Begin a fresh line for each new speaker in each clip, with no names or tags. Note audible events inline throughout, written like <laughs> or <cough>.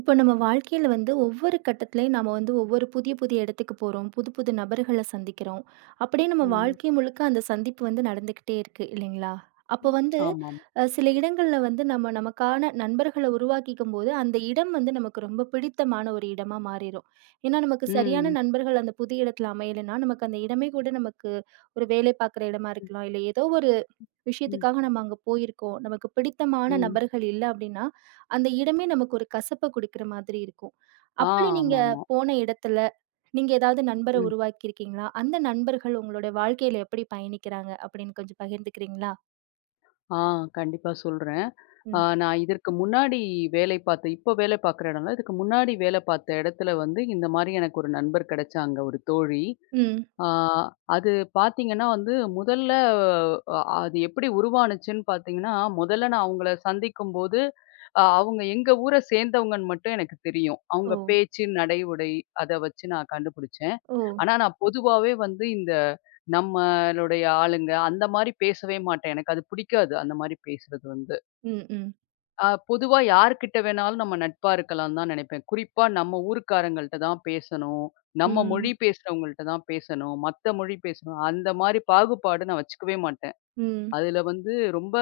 இப்போ நம்ம வாழ்க்கையில வந்து ஒவ்வொரு கட்டத்திலயும் நாம வந்து ஒவ்வொரு புதிய புதிய இடத்துக்கு போறோம். புது புது நபர்கள சந்திக்கிறோம். அப்படியே நம்ம
ம்.
வாழ்க்கை முழுக்க அந்த சந்திப்பு வந்து நடந்துகிட்டே இருக்கு இல்லைங்களா? அப்போ
ம்.
வந்து
ஆமாம்.
சில இடங்கள்ல வந்து நம்ம நமக்கான நண்பர்கள உருவாக்கிக்கும்போது, அந்த இடம் வந்து நமக்கு ரொம்ப பிடித்தமான ஒரு இடமா மாறிரும். ஏன்னா நமக்கு சரியான
ம்.
நண்பர்கள் அந்த புது இடத்துல அமையலைன்னா, நமக்கு அந்த இடமே கூட நமக்கு ஒரு வேலை பார்க்குற இடமா
ம்.
இருக்கலாம். இல்ல ஏதோ ஒரு
ம்.
விஷயத்துக்காக நம்ம அங்க போயிருக்கோம். நமக்கு பிடித்தமான
ம்.
நபர்கள் இல்ல அப்டின்னா, அந்த இடமே நமக்கு ஒரு கசப்ப குடுக்குற மாதிரி இருக்கும்.
ஆ
அப்படி நீங்க
ஆமாமா.
போன இடத்துல, நீங்க ஏதாவது நண்பர
ம்.
உருவாக்கியிருக்கீங்களா? அந்த நண்பர்கள் உங்களுடைய வாழ்க்கையில எப்படி பயணிக்கிறாங்க அப்படின்னு கொஞ்சம் பகிர்ந்துக்கிறீங்களா?
ஆ கண்டிப்பா சொல்றேன்.
ம்.
நான் இதற்கு முன்னாடி வேலை பார்த்த இப்போ வேலை பார்க்குற இடம்ல, இதுக்கு முன்னாடி வேலை பார்த்த இடத்துல வந்து இந்த மாரி எனக்கு ஒரு நண்பர் கிடைச்சாங்க, ஒரு தோழி.
ம்.
ஆ அது பார்த்தீங்கன்னா வந்து முதல்ல அது எப்படி உருவானுச்சுன்னு பார்த்தீங்கன்னா, முதல்ல நான் அவங்கள சந்திக்கும்போது, அவங்க எங்க ஊர சேர்ந்தவங்கன்னு மட்டும் எனக்கு தெரியும்.
ஓ!
அவங்க பேச்சு, நடை, உடை அத வச்சு நான் கண்டுபிடிச்சேன்.
ஓ!
ஆனா நான் பொதுவாவே வந்து இந்த நம்மளுடைய ஆளுங்க அந்த மாரி பேசவே மாட்டேன். எனக்கு அது பிடிக்காது அந்த மாரி பேசுறது வந்து.
ம். ம்.
பொதுவா யார்கிட்ட வேணாலும் நம்ம நட்பா இருக்கலாம்னு தான் நினைப்பேன். குறிப்பா நம்ம ஊர்க்காரங்கள்ட்ட தான் பேசணும். நம்ம
ம்.
மொழி பேசுறவங்கள்ட்ட தான் பேசணும். மத்த மொழி பேசணும். அந்த மாரி பாகுபாடு நான் வச்சுக்கவே மாட்டேன்.
ம்.
அதுல வந்து ரொம்ப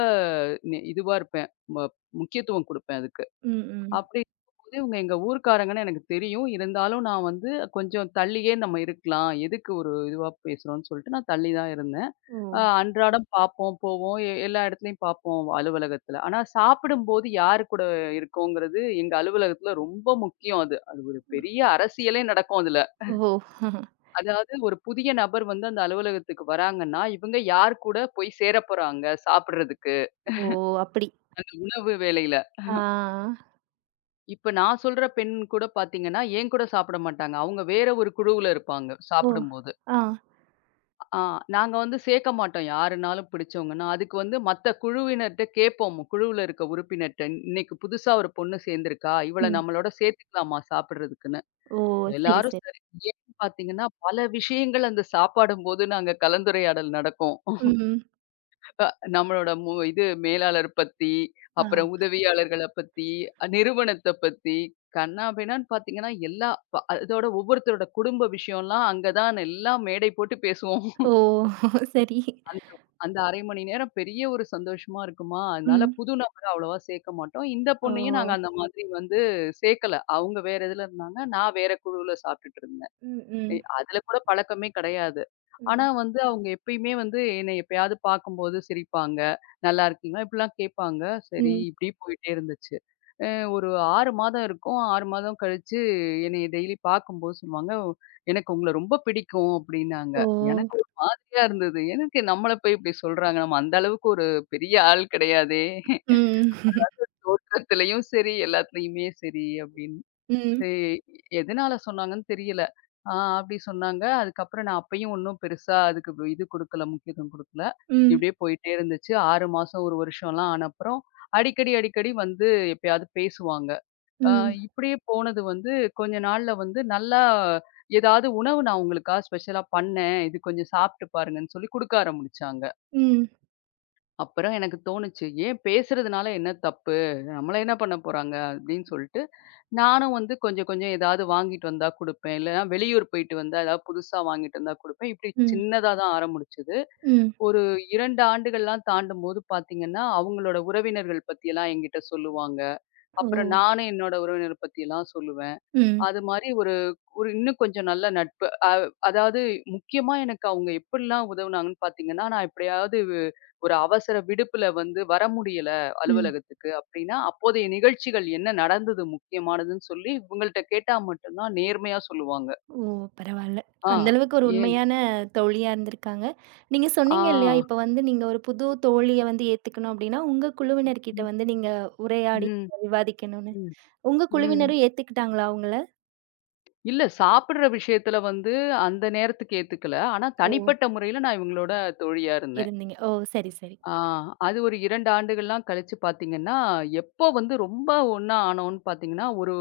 இதுவா இருப்பேன். ம முக்கியத்துவம் குடுப்பேன் அதுக்கு.
ம். ம்.
அப்படி இருக்கும்போது இவங்க எங்க ஊர்க்காரங்கன்னு எனக்கு தெரியும். இருந்தாலும் நான் வந்து கொஞ்சம் தள்ளியே நம்ம இருக்கலாம். எதுக்கு ஒரு இதுவா பேசுறோம்ன்னு சொல்லிட்டு நான் தள்ளி தான் இருந்தேன்.
ஓ!
அன்றாடம் பார்ப்போம், போவோம். எல்லா இடத்துலயும் பார்ப்போம் அலுவலகத்துல. ஆனா சாப்பிடும்போது யார் கூட இருக்கோங்கிறது எங்க அலுவலகத்துல ரொம்ப முக்கியம் அது. அது ஒரு பெரிய அரசியலே நடக்கும் அதுல.
ஓ! <laughs>
அதாவது ஒரு புதிய நபர் வந்து அந்த அலுவலகத்துக்கு வராங்கன்னா, இவங்க யார் கூட போய் சேரப்போறாங்க சாப்பிடுறதுக்கு,
ஓ! அப்படி.
அந்த உணவு வேளையில.
ஆ.
இப்ப நான் சொல்ற பெண் கூட பார்த்தீங்கன்னா, என் கூட சாப்பிட மாட்டாங்க. அவங்க வேற ஒரு குழுவுல இருப்பாங்க
ஓ!
சாப்பிடும்போது.
ஆ.
ஆ நாங்க வந்து சேர்க்க மாட்டோம் யாருனாலும் பிடிச்சவங்கன்னா. அதுக்கு வந்து மத்த குழுவினர்ட்ட கேட்போம். குழுவுல இருக்க உறுப்பினர்ட்ட, "இன்னைக்கு புதுசா ஒரு பொண்ணு சேர்ந்திருக்கா? இவள
ம்.
நம்மளோட சேர்த்துக்கலாமா சாப்பிடுறதுக்குன்னு?"
ஓ! சரி,
எல்லாரும்
சரி.
சரி. ஏன்னு பார்த்தீங்கன்னா, பல விஷயங்கள் அந்த சாப்பாடும்போது நாங்க கலந்துரையாடல் நடக்கும்.
ம்.
அ நம்மளோட மு இது மேலாளர் பத்தி,
ஆ.
அப்புறம் உதவியாளர்கள பத்தி, நிறுவனத்த பத்தி, கன்னாபின்னான்னு பார்த்தீங்கன்னா, எல்லா ப அதோட ஒவ்வொருத்தரோட குடும்ப விஷயம்லாம் அங்க தான் எல்லாம் மேடை போட்டு பேசுவோம்.
ஓ! <laughs> சரி.
அந்த அந்த 1/2 மணி நேரம் பெரிய ஒரு சந்தோஷமா இருக்குமா, அதனால
ம்.
புது நபர அவ்வளவா சேர்க்க மாட்டோம். இந்த பொண்ணையும் நாங்க
Oo.
அந்த மாதிரி வந்து சேர்க்கல. அவங்க வேற இதுல இருந்தாங்க. நான் வேற குழுவுல சாப்பிட்டுட்டு இருந்தேன்.
Mm,
அதுல கூட பழக்கமே கிடையாது. ஆனா
mm.
வந்து அவங்க எப்பயுமே வந்து என்னை எப்பயாவது பார்க்கும்போது சிரிப்பாங்க. "நல்லா இருக்கீங்களா?" இப்படிலாம் கேட்பாங்க. சரி, இப்படியே போயிட்டே இருந்துச்சு. அ ஒரு 6 மாதம் இருக்கும். 6 மாதம் கழிச்சு என்னைய டெய்லி பார்க்கும்போது சொன்னாங்க, "எனக்கு உங்கள ரொம்ப பிடிக்கும்" அப்படின்னாங்க.
Oo.
எனக்கு ஒரு மாதிரியா இருந்தது. எனக்கு நம்மள போய் இப்படி சொல்றாங்க. நம்ம அந்த அளவுக்கு ஒரு பெரிய ஆள் கிடையாதே.
Hmm,
தோற்றத்திலயும் சரி, எல்லாத்துலயுமே சரி அப்படின்னு.
hmm,
சரி, எதனால சொன்னாங்கன்னு தெரியல. ஆ அப்டி சொன்னாங்க. அதுக்கப்புறம் நான் அப்பயும் ஒண்ணும் பெருசா அதுக்கு வ- இது குடுக்கல, முக்கியத்துவம் குடுக்கல.
hmm,
இப்டியே போயிட்டே இருந்துச்சு. 6 மாசம், 1 வருஷம்லாம் ஆன அப்புறம், அடிக்கடி வந்து எப்பயாவது பேசுவாங்க. அ
ம்.
இப்டியே போனது வந்து கொஞ்ச நாள்ல வந்து நல்லா ஏதாவது உணவு நான் உங்களுக்கா ஸ்பெஷலா பண்ணேன். இது கொஞ்சம் சாப்ட்டு பாருங்கன்னு சொல்லி குடுக்க ஆரம்பிச்சாங்க.
ம்,
அப்புறம் எனக்கு தோணுச்சு, "ஏன் பேசுறதுனால என்ன தப்பு? நம்மள என்ன பண்ண போறாங்க?" அப்படின்னு சொல்லிட்டு, நானும் வந்து கொஞ்சம் கொஞ்சம் ஏதாவது வாங்கிட்டு வந்தா குடுப்பேன். இல்லன்னா வெளியூர் போயிட்டு வந்தா ஏதாவது புதுசா வாங்கிட்டு வந்தா குடுப்பேன். இப்படி
ம்,
சின்னதா தான் ஆரம்பிச்சது.
ம்.
ஒரு 2 ஆண்டுகள்லாம் தாண்டும்போது பார்த்தீங்கன்னா, அவங்களோட உறவினர்கள் பத்தியெல்லாம் என்கிட்ட சொல்லுவாங்க.
ஓ!
அப்புறம் நானும் என்னோட உறவினர் பத்தியெல்லாம் சொல்லுவேன்.
ம்,
அது மாரி ஒரு இன்னும் கொஞ்சம் நல்ல நட்பு. அதாவது முக்கியமா எனக்கு அவங்க எப்படிலாம் உதவுனாங்கன்னு பார்த்தீங்கன்னா, நான் எப்படியாவது ஒரு அவசர விடுப்புல வந்து வர முடியல
ம்.
அலுவலகத்துக்கு அப்படின்னா, அப்போதைய நிகழ்ச்சிகள் என்ன நடந்தது முக்கியமானதுன்னு சொல்லி இவங்கள்ட்ட கேட்டா மட்டும் தான் நேர்மையா சொல்லுவாங்க.
ஓ! பரவால்ல.
ஆ.
அந்த அளவுக்கு ஒரு
ஏன்
உண்மையான தோழியா இருந்திருக்காங்க. நீங்க
ஆ.
சொன்னீங்க இல்லையா, இப்ப வந்து நீங்க ஒரு புது தோழிய வந்து ஏத்துக்கணும் அப்டின்னா, உங்க குழுவினர்கிட்ட
ம்.
வந்து நீங்க உரையாடி
ம்.
விவாதிக்கணும்னு.
ம்.
உங்க
ம்.
குழுவினரும் ஏத்துக்கிட்டாங்களா உங்கள?
இல்ல சாப்பிடுற விஷயத்துல வந்து அந்த நேரத்துக்கு ஏத்துக்கல. ஆனா
ஓ!
தனிப்பட்ட முறையில நான் இவங்களோட தோழியா இருந்தேன்.
இருந்தீங்க. ஓ! சரி, சரி.
ஆ அது ஒரு 2 ஆண்டுகள்லாம் கழிச்சு பார்த்தீங்கன்னா, எப்போ வந்து ரொம்ப ஒண்ணா ஆனோம்ன்னு பார்த்தீங்கன்னா, ஒரு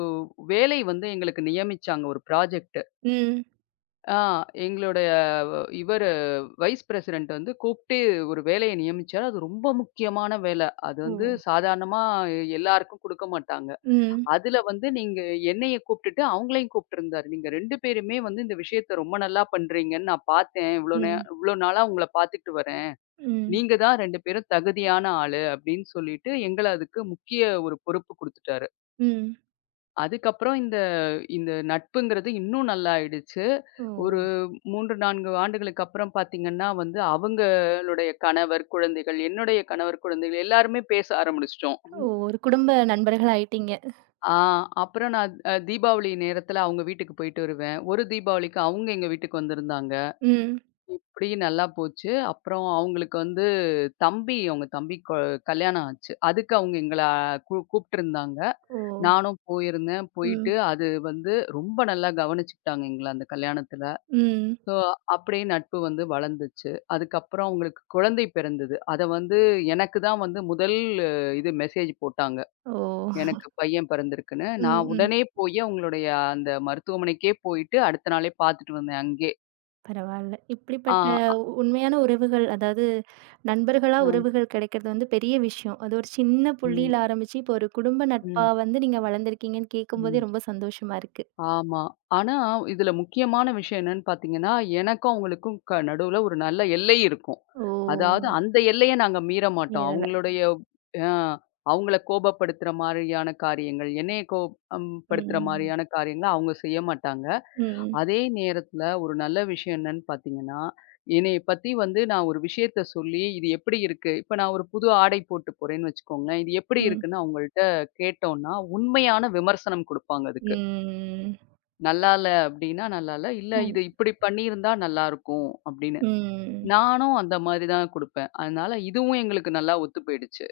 வேலை வந்து எங்களுக்கு நியமிச்சாங்க ஒரு ப்ராஜெக்ட்.
ம்.
ஆ எங்களுடைய இவரு வைஸ் பிரசிடென்ட் வந்து கூப்பிட்டு ஒரு வேலைய நியமிச்சாரு. அது ரொம்ப முக்கியமான வேலை. அது
ஓ!
வந்து சாதாரணமா எல்லாருக்கும் குடுக்க மாட்டாங்க.
ம்,
அதுல வந்து நீங்க என்னைய கூப்பிட்டுட்டு அவங்களையும் கூப்பிட்டுருந்தாரு. "நீங்க 2 பேருமே வந்து இந்த விஷயத்த ரொம்ப நல்லா பண்றீங்கன்னு நான் பார்த்தேன்.
ம்,
இவ்ளோ நாளா உங்கள பார்த்துக்கிட்டு வரேன்."
ம்,
நீங்க தான் 2 பேரும் தகுதியான ஆளு அப்படின்னு சொல்லிட்டு, எங்கள அதுக்கு முக்கிய ஒரு பொறுப்பு குடுத்துட்டாரு.
ம்.
அதுக்கப்புறம் இந்த இந்த நட்புங்கிறது இன்னும் நல்லா ஆயிடுச்சு.
ஓ!
ஒரு 3, 4 ஆண்டுகளுக்கு அப்புறம் பார்த்தீங்கன்னா வந்து, அவங்களுடைய கணவர், குழந்தைகள், என்னுடைய கணவர், குழந்தைகள் எல்லாருமே பேச ஆரம்பிச்சுட்டோம்.
ஓ! ஒரு குடும்ப நண்பர்கள் ஆயிட்டீங்க.
ஆ அப்புறம் நான் தீபாவளி நேரத்தில அவங்க வீட்டுக்கு போயிட்டு வருவேன். ஒரு தீபாவளிக்கு அவங்க எங்க வீட்டுக்கு வந்திருந்தாங்க.
ம்.
இப்படி நல்லா போச்சு. அப்புறம் அவங்களுக்கு வந்து அவங்க தம்பிக்கு கல்யாணம் ஆச்சு. அதுக்கு அவங்க எங்கள கூப்பிட்டுருந்தாங்க.
ஓ!
நானும் போயிருந்தேன். போயிட்டு
ம்.
அது வந்து ரொம்ப நல்லா கவனிச்சுக்கிட்டாங்க எங்கள அந்த கல்யாணத்துல.
ம்.
ஸோ அப்படியே நட்பு வந்து வளர்ந்துச்சு. அதுக்கப்புறம் அவங்களுக்கு குழந்தை பிறந்தது. அத வந்து எனக்கு தான் வந்து முதல் இது மெசேஜ் போட்டாங்க.
ஓ!
எனக்கு பையன் பிறந்திருக்குன்னு.
ம்,
நான்
ம்.
உடனே போய் அவங்களுடைய அந்த மருத்துவமனைக்கே போயிட்டு அடுத்த நாளே பார்த்துட்டு வந்தேன் அங்கயே.
பரவால்ல.
ஆ.
இப்படிப்பட்ட உண்மையான உறவுகள், அதாவது நண்பர்களா
அ.
உறவுகள் கிடைக்கிறது வந்து பெரிய விஷயம். அது ஒரு சின்ன
ம்.
புள்ளியில ஆரம்பிச்சு, இப்போ ஒரு குடும்ப நட்பா
ம்.
வந்து நீங்க வளர்ந்துருக்கீங்கன்னு கேட்கும்போதே
ம்.
ரொம்ப சந்தோஷமா இருக்கு.
ஆமா. ஆனா, இதுல முக்கியமான விஷயம் என்னன்னு பார்த்தீங்கன்னா, எனக்கும் அவங்களுக்கும் நடுவுல ஒரு நல்ல எல்லை இருக்கும். அதாவது
ஓ!
அந்த எல்லைய நாங்க மீற மாட்டோம்.
நேரல.
அ அவங்கள கோபப்படுத்துற மாரியான காரியங்கள், என்னைய கோப் அம் படுத்துற
ம்.
மாரியான காரியங்கள அவங்க செய்ய மாட்டாங்க.
ம். ம்.
அதே நேரத்துல ஒரு நல்ல விஷயம் என்னன்னு பார்த்தீங்கன்னா, என்னைய பத்தி வந்து நான் ஒரு விஷயத்த சொல்லி, இது எப்படி இருக்கு? இப்ப நான் ஒரு புது ஆடை போட்டு போறேன்னு வச்சுக்கோங்களேன். இது எப்படி
ம்.
இருக்குன்னு அவங்கள்ட்ட கேட்டோம்னா, உண்மையான விமர்சனம் குடுப்பாங்க அதுக்கு.
ம்.
நல்லா இல்ல அப்டின்னா, நல்லா இல்ல. இல்ல
நன்
இது இப்டி பண்ணியிருந்தா நல்லாருக்கும் அப்டின்னு.
ம்.
நானும் அந்த மாரி தான் குடுப்பேன். அதனால இதுவும் எங்களுக்கு நல்லா ஒத்து போயிடுச்சு.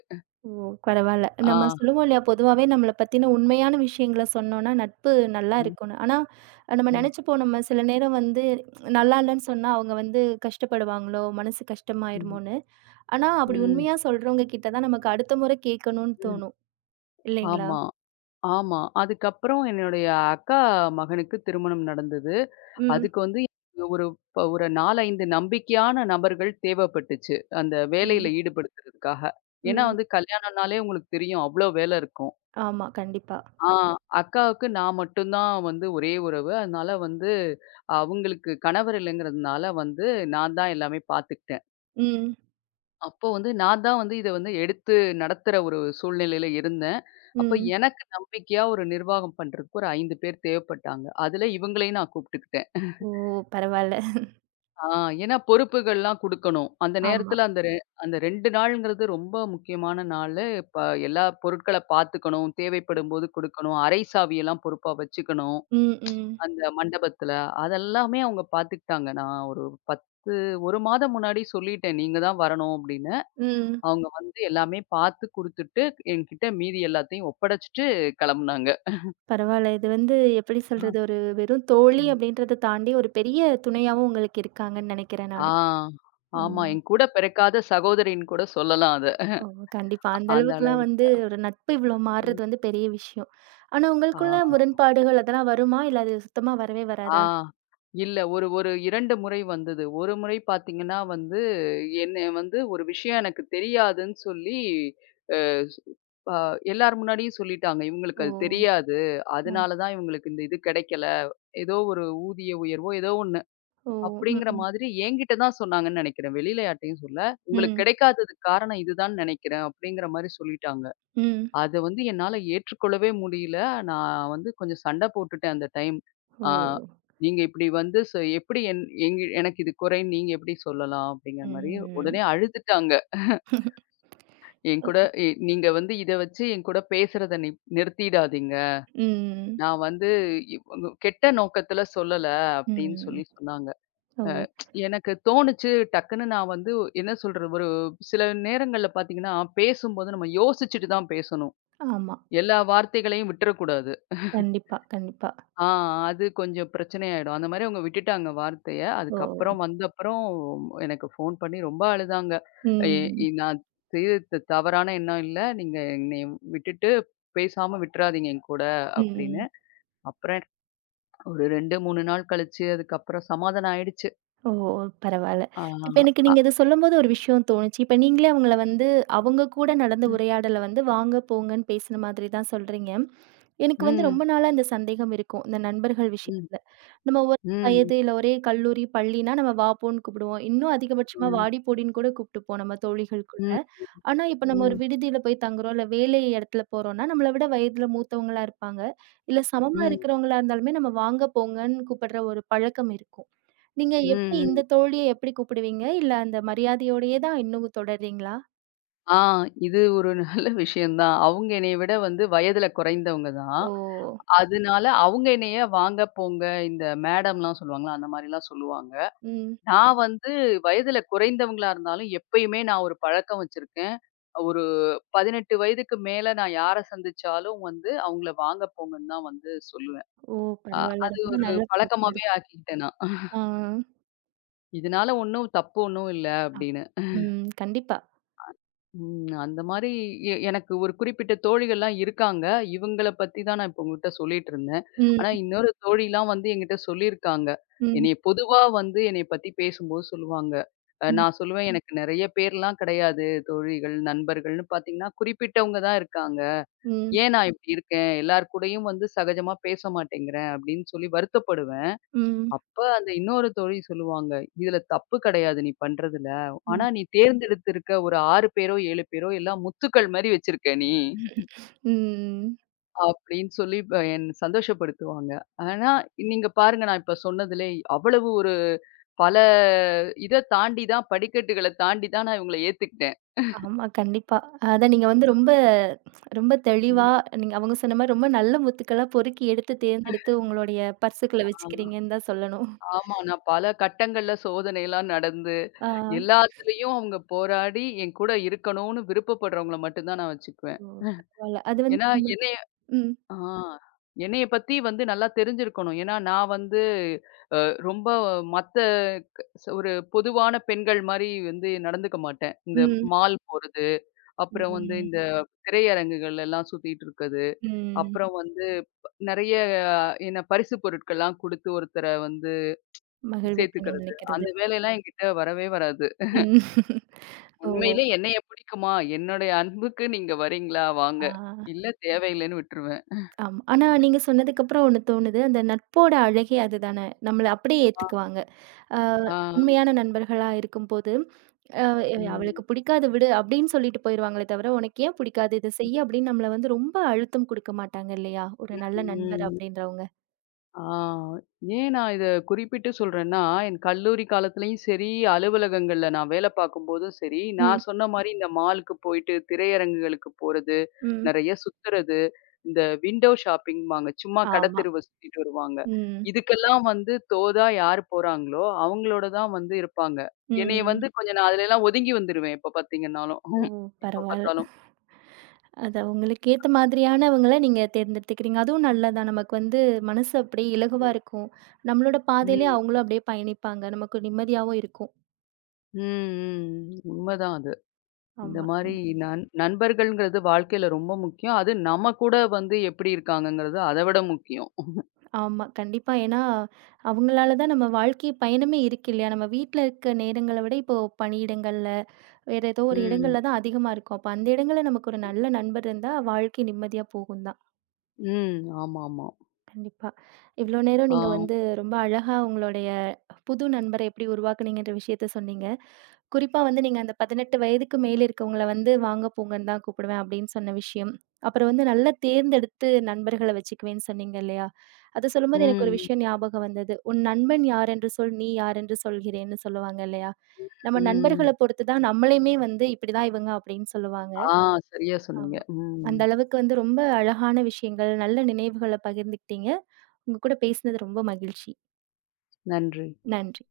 ஓ! பரவால்ல.
ஆ.
நம்ம சொல்லுவோம் இல்லையா, பொதுவாவே நம்மள பத்தின உண்மையான விஷயங்கள சொன்னோம்னா, நட்பு நல்லா
ம்,
இருக்கும்னு. ஆனா, நம்ம
ம்,
நினைச்சுப்போம் நம்ம சில நேரம் வந்து நல்லா இல்லன்னு சொன்னா, அவங்க வந்து கஷ்டப்படுவாங்களோ, மனசு
ம்,
கஷ்டமாயிருமோன்னு. ஆனா, அப்படி
ம்,
உண்மையா சொல்றவங்க கிட்ட தான் நமக்கு அடுத்த முறை கேட்கணும்னு
ம்.
தோணும். இல்லைங்களா?
ஆமா, ஆமா. அதுக்கப்புறம் என்னுடைய அக்கா மகனுக்கு திருமணம் நடந்தது.
ம்.
அதுக்கு வந்து எனக்கு ஒரு 4, 5 நம்பிக்கையான நபர்கள் தேவைப்பட்டுச்சு. அந்த
ம்.
வேலையில ஈடுபடுத்துறதுக்காக. ஏன்னா
ம்.
வந்து கல்யாணம்னாலே உங்களுக்கு தெரியும். அவ்ளோ வேல இருக்கும்.
ஆமா, கண்டிப்பா.
ஆ அக்காவுக்கு நான் மட்டும் தான் வந்து ஒரே உறவு. அதனால வந்து அவங்களுக்கு கணவர் இல்லைங்கிறதுனால வந்து நான் தான் எல்லாமே பார்த்துக்கிட்டேன்.
ம்.
அப்போ வந்து நான் தான் வந்து இத வந்து எடுத்து நடத்துற ஒரு சூழ்நிலையில இருந்தேன். அப்ப
ம்.
எனக்கு நம்பிக்கையா ஒரு நிர்வாகம் பண்றதுக்கு ஒரு 5 பேர் தேவைப்பட்டாங்க. அதுல இவங்களையும் நான் கூப்பிட்டுக்கிட்டேன்.
ஓ! பரவால்ல.
ஆ ஏன்னா பொறுப்புகள்லாம் குடுக்கணும். அந்த
ஆமா.
நேரத்துல அந்த 2 நாள்ங்கிறது ரொம்ப முக்கியமான நாளு. இப்ப எல்லா பொருட்கள பார்த்துக்கணும், தேவைப்படும்போது குடுக்கணும், அறை சாவியெல்லாம் பொறுப்பா வச்சுக்கணும்.
ம். ம்.
அந்த மண்டபத்துல. அதெல்லாமே அவங்க பார்த்துக்கிட்டாங்க. நான் ஒரு 10 1 மாதம் முன்னாடி சொல்லிட்டேன். நீங்க தான் வரணும் அப்படின்னு.
ம்.
அவங்க வந்து எல்லாமே பார்த்து குடுத்துட்டு, என்கிட்ட மீதி எல்லாத்தையும் ஒப்படைச்சுட்டு கிளம்புனாங்க.
பரவால்ல. இது வந்து எப்படி சொல்றது?
ஆ.
ஒரு வெறும் தோழி
ம்.
அப்படின்றத தாண்டி, ஒரு பெரிய துணையாவும் உங்களுக்கு இருக்காங்கன்னு நெனைக்கிறேன்
ஆ.
நானு.
ஆமா.
ம்.
என் கூட பிறக்காத சகோதரின்னு கூட சொல்லலாம் அத.
ஓ! கண்டிப்பா. அந்த
அந்த
அளவுக்குலாம் வந்து
அளவுக்கு.
ஒரு நட்பு இவ்ளோ மாறுறது வந்து பெரிய விஷயம். ஆனா
ஆ.
உங்களுக்குள்ள முரண்பாடுகள் அதெல்லாம் வருமா? இல்ல அது சுத்தமா வரவே
ஆ.
வராதா?
இல்ல. ஒரு ஒரு 2 முறை வந்தது. ஒரு முறை பார்த்தீங்கன்னா வந்து, என்னைய வந்து ஒரு விஷயம் எனக்கு தெரியாதுன்னு சொல்லி, அ ஸ் அ எல்லார் முன்னாடியும் சொல்லிட்டாங்க. இவங்களுக்கு
ஓ!
அது தெரியாது.
அ.
அதனால தான் இவங்களுக்கு இந்த இது கிடைக்கல. ஏதோ ஒரு ஊதிய உயர்வோ ஏதோ ஒண்ணு.
ஓ! ம்,
அப்படிங்கிற
ம்.
மாதிரி என்கிட்ட தான் சொன்னாங்கன்னு நினைக்கிறேன். வெளியில யார்ட்டயும் சொல்லல. உங்களுக்கு
ம்,
கிடைக்காததுக்கு காரணம் இதுதான்னு நினைக்கிறேன். அப்படிங்கிற மாரி சொல்லிட்டாங்க.
ம்.
அத வந்து என்னால ஏற்றுக்கொள்ளவே முடியல. நான் வந்து கொஞ்சம் சண்டை போட்டுட்டேன் அந்த டைம்.
ஓ!
ஆ நீங்க இப்படி வந்து சொ எப்படி என் எங்க எனக்கு இது குறைன்னு நீங்க எப்படி சொல்லலாம்? அப்படிங்கிற மாரி
ம்.
உடனே அழுதுட்டாங்க. என்
அ.
கூட நீங்க வந்து இத வச்சு என் கூட பேசுறத நிறுத்திடாதீங்க.
ம்.
நான் வந்து கெட்ட நோக்கத்துல சொல்லல அப்படின்னு
ம்.
சொல்லி சொன்னாங்க.
ஓ!
அ எனக்கு தோணுச்சு டக்குன்னு நான் வந்து என்ன சொல்றது? ஒரு சில நேரங்கள்ல பார்த்தீங்கன்னா, பேசும்போது நம்ம யோசிச்சுட்டு தான் பேசணும்.
ஆமா.
எல்லா வார்த்தைகளையும் விட்டுறக்கூடாது.
கண்டிப்பா, கண்டிப்பா.
ஆ அது கொஞ்சம் பிரச்சனையாயிடும். அந்த மாரி அவங்க விட்டுட்டாங்க வார்த்தைய.
ஓ!
அதுக்கப்புறம் வந்தப்புறம் எனக்கு ஃபோன் பண்ணி ரொம்ப அழுதாங்க. எ
ம்.
இ நான் செய்தது தவறான எண்ணம் இல்ல. நீங்க என்னைய விட்டுட்டு பேசாம விட்டுறாதீங்க என் கூட அப்படின்னு.
ம்.
அப்புறம் ஒரு 2, 3 நாள் கழிச்சு அதுக்கப்புறம் சமாதானம் ஆயிடுச்சு.
ஓ! பரவால்ல.
ஆ
இப்ப எனக்கு
அ
நீங்க இத சொல்லும்போது ஒரு விஷயம் தோணுச்சு. இப்ப நீங்களே அவங்கள வந்து அவங்க கூட நடந்த உரையாடல வந்து வாங்க, போங்கன்னு பேசின மாதிரி தான் சொல்றீங்க. எனக்கு
ம்,
வந்து
ம்,
ரொம்ப நாளா இந்த சந்தேகம் இருக்கும். இந்த நண்பர்கள்
ம்,
விஷயத்துல. நம்ம ஒரே
ம்,
வயது, இல்ல ஒரே கல்லூரி, பள்ளினா நம்ம வா, போன்னு கூப்பிடுவோம். இன்னும் அதிகபட்சமா
ம்,
வாடி, போடின்னு கூட கூப்பிட்டுப்போம் நம்ம தோழிகளுக்குள்ள.
ம்,
ஆனா, இப்ப நம்ம ஒரு
ம்,
விடுதியில போய் தங்குறோம், இல்ல வேலை இடத்துல போறோம்னா, நம்மள விட வயதுல மூத்தவங்களா இருப்பாங்க. இல்ல சமமா
ம்,
இருக்கிறவங்களா இருந்தாலுமே நம்ம வாங்க, போங்கன்னு கூப்பிடுற ஒரு பழக்கம் இருக்கும். நீங்க எப்படி
ம்.
இந்த தோழிய எப்படி கூப்பிடுவீங்க? இல்ல அந்த மரியாதையோடயே தான் இன்னும் தொடர்றீங்களா?
ஆ இது ஒரு நல்ல விஷயம் தான். அவங்க என்னைய விட வந்து வயதுல குறைந்தவங்க தான்.
ஓ!
அதனால அவங்க என்னைய வாங்க, போங்க இந்த மேடம்லாம் சொல்லுவாங்கல்ல, அந்த மாரிலாம் சொல்லுவாங்க.
ம்.
நான் வந்து வயதில குறைந்தவங்களா இருந்தாலும், எப்பயுமே நான் ஒரு பழக்கம் வச்சிருக்கேன். ஒரு 18 வயதுக்கு மேல நான் யார சந்திச்சாலும் வந்து அவங்கள வாங்க போங்கன்னு தான் வந்து சொல்லுவேன்.
ஓ!
அ
பரவால்ல.
அது
ரொம்ப
ஒரு
நல்ல பழக்கமா
பழக்கமாவே
இருக்கு.
ஆக்கிக்கிட்டேன் நான். <laughs>
ஆ.
இதனால ஒண்ணும் தப்பு ஒண்ணும் இல்ல
அ.
அப்படின்னு.
ம். கண்டிப்பா.
ம். அந்த மாரி எனக்கு ஒரு குறிப்பிட்ட தோழிகள்லாம் இருக்காங்க. இவங்கள பத்தி தான் நான் இப்போ உங்ககிட்ட சொல்லிட்டுருந்தேன். ஆனா
ம்.
இன்னொரு தோழிலாம் வந்து என்கிட்ட சொல்லியிருக்காங்க.
ம்.
என்னைய பொதுவா வந்து என்னைய பத்தி பேசும்போது சொல்லுவாங்க.
ம்.
நான் சொல்லுவேன் ம். எனக்கு நெறைய பேர்லாம் கிடையாது. தோழிகள், நண்பர்கள்னு பார்த்தீங்கன்னா, குறிப்பிட்டவங்க தான் இருக்காங்க.
ம்.
ஏன் நான் ம். இப்படி இருக்கேன்? எல்லார் கூடயும் வந்து சகஜமா பேச மாட்டேங்கிறேன் அப்படின்னு சொல்லி வருத்தப்படுவேன்.
ம்.
அப்ப அந்த இன்னொரு தோழி சொல்லுவாங்க, "இதுல தப்பு கிடையாது நீ பண்றதுல.
ம்.
ஆனா நீ தேர்ந்தெடுத்திருக்க ஒரு 6 பேரோ, 7 பேரோ எல்லாம் முத்துக்கள் மாரி வச்சிருக்க நீ."
ம்.
அப்படின்னு சொல்லி என்ன சந்தோஷப்படுத்துவாங்க. ஆனா நீங்க பாருங்க நான் இப்ப சொன்னதிலே அவ்வளவு ஒரு பல இத தாண்டி தான் படிக்கட்டுகள தாண்டி தான் நான் இவங்கள ஏத்துக்கிட்டேன்.
ஆமா. கண்டிப்பா. அதான் நீங்க வந்து ரொம்ப ரொம்ப தெளிவா
ம்.
நீங்க அவங்க சொன்ன மாரி ரொம்ப நல்ல முத்துக்களா பொறுக்கி எடுத்து தேர்ந்தெடுத்து உங்களுடைய பர்சுக்குள்ள
ஆ.
வச்சுக்கிறீங்கன்னு தான் சொல்லணும்.
ஆமா. நான் பல கட்டங்கள்ல சோதனைலாம் நடந்து,
ஆ.
எல்லாத்துலயும் அவங்க போராடி என் கூட இருக்கணும்னு விருப்பப்படுறவங்கள மட்டும் தான் நான் வச்சுக்குவேன்.
ஓ! பரவால்ல. அது வந்து
ஏன்னா என்னைய
ம்.
ஆ. என்னைய பத்தி வந்து நல்லா தெரிஞ்சிருக்கணும். ஏன்னா, நான் வந்து அ ரொம்ப மத்த க ஸ் ஒரு பொதுவான பெண்கள் மாரி வந்து நடந்துக்க மாட்டேன். இந்த
ம்.
மால் போறது, அப்புறம் வந்து
ம்.
இந்த திரையரங்குகள்லாம் சுத்திட்டு இருக்கது,
ம்.
அப்புறம் வந்து நெறைய என்ன பரிசு பொருட்கள்லாம் குடுத்து ஒருத்தர வந்து
மகிழ்விக்கணும்னு
சேர்த்துக்கிறது.
நினைக்கிறது.
அந்த வேலையெல்லாம் என்கிட்ட வரவே வராது.
ம். ஓ!
உண்மையிலே என்னைய பிடிக்குமா? என்னுடைய அன்புக்கு நீங்க வரீங்களா? வாங்க.
ஆ
இல்ல தேவையில்லைன்னு விட்டுருவேன்.
ஆமா. ஆனா நீங்க சொன்னதுக்கப்புறம் ஒண்ணு தோணுது. அந்த நட்போட அழகே அதுதானே! நம்மள அப்படியே
ஆ.
ஏத்துக்குவாங்க. ஆ
ஆ.
உண்மையான நண்பர்களா இருக்கும்போது, "அ
ம்.
அவளுக்கு பிடிக்காது விடு" அப்படின்னு சொல்லிட்டு போயிருவாங்களே தவிர, "உனக்கு ஏன் பிடிக்காது? இத செய்" அப்படின்னு நம்மள வந்து ரொம்ப அழுத்தம் குடுக்க மாட்டாங்க இல்லையா? ஒரு நல்ல நண்பர்
ம்.
அப்படின்றவங்க.
ஆ, ஏன் நான் இத குறிப்பிட்டு சொல்றேன்னா, என் கல்லூரி காலத்துலயும் சரி, அலுவலகங்கள்ல நான் வேலை பார்க்கும்போதும் சரி,
ம்,
நான் சொன்ன மாரி இந்த மாலுக்கு போயிட்டு திரையரங்குகளுக்கு போறது,
ம்.
நெறைய சுத்துறது, இந்த விண்டோ ஷாப்பிங்பாங்க. சும்மா
ஆமா.
கடத்தெருவ சுத்திட்டு வருவாங்க.
ம்,
இதுக்கெல்லாம் வந்து தோதா யார் போறாங்களோ, அவங்களோட தான் வந்து இருப்பாங்க. என்னைய
ம்.
வந்து கொஞ்சம் நான் அதுலலாம் ஒதுங்கி வந்துருவேன் எப்ப பார்த்தீங்கன்னாலும்.
ஓ!
<laughs> எப்ப
பரவால்ல.
பார்த்தாலும்.
அது அவங்களுக்கு ஏத்த மாதிரியானவங்கள நீங்க தேர்ந்தெடுத்துக்கிறீங்க. அதுவும் நல்லதுதான். நமக்கு வந்து மனசு அப்படியே இலகுவா
ம்.
இருக்கும். நம்மளோட பாதையிலே
ம்.
அவங்களும் அப்படியே பயணிப்பாங்க. நமக்கு நிம்மதியாவும் இருக்கும்.
ம். ம். உண்மதான் அது. இந்த
ஆமா.
மாரி நண்பர்கள்ங்கிறது வாழ்க்கையில ரொம்ப முக்கியம். அது நம்ம கூட வந்து எப்படி இருக்காங்கங்கிறது அத விட முக்கியம்.
ஆமா. கண்டிப்பா. ஏன்னா, அவங்களால தான் நம்ம வாழ்க்கை பயணமே இருக்கு இல்லையா? நம்ம வீட்ல இருக்க நேரங்கள விட இப்போ பணியிடங்கள்ல, வேற ஏதோ ஒரு
ம்.
இடங்கள்ல தான் அதிகமா இருக்கும். அப்ப அந்த இடங்கள்ல நமக்கு ஒரு நல்ல நண்பர் இருந்தா வாழ்க்கை நிம்மதியா போகும் தான்.
ம். ஆமாமா.
கண்டிப்பா. இவ்ளோ நேரம்
ஆ.
நீங்க வந்து ரொம்ப அழகா உங்களுடைய புது நண்பரை எப்படி உருவாக்குனீங்கன்ற விஷயத்த சொன்னீங்க. குறிப்பா வந்து நீங்க அந்த 18 வயதுக்கு மேல இருக்கவங்கள வந்து வாங்க போங்கன்னு தான் கூப்பிடுவேன் அப்படின்னு சொன்ன விஷயம். அப்புறம் வந்து நல்லா தேர்ந்தெடுத்து நண்பர்கள வச்சுக்குவேன்னு சொன்னீங்க இல்லையா? அத சொல்லும்போது எனக்கு ஒரு
ம்.
விஷயம் ஞாபகம் வந்தது. "உன் நண்பன் யாரென்று சொல், நீ யாரென்று சொல்கிறேன்னு" சொல்லுவாங்க இல்லையா? நம்ம
ம்.
நண்பர்கள பொறுத்து தான் நம்மளையுமே வந்து இப்படிதான் இவங்க அப்படின்னு சொல்லுவாங்க.
ஆ சரியா சொன்னீங்க.
ஆமா.
ம்.
அந்த அளவுக்கு வந்து ரொம்ப அழகான விஷயங்கள், நல்ல நினைவுகள பகிர்ந்துக்கிட்டீங்க. உங்க கூட பேசினது ரொம்ப மகிழ்ச்சி.
நன்றி.
நன்றி.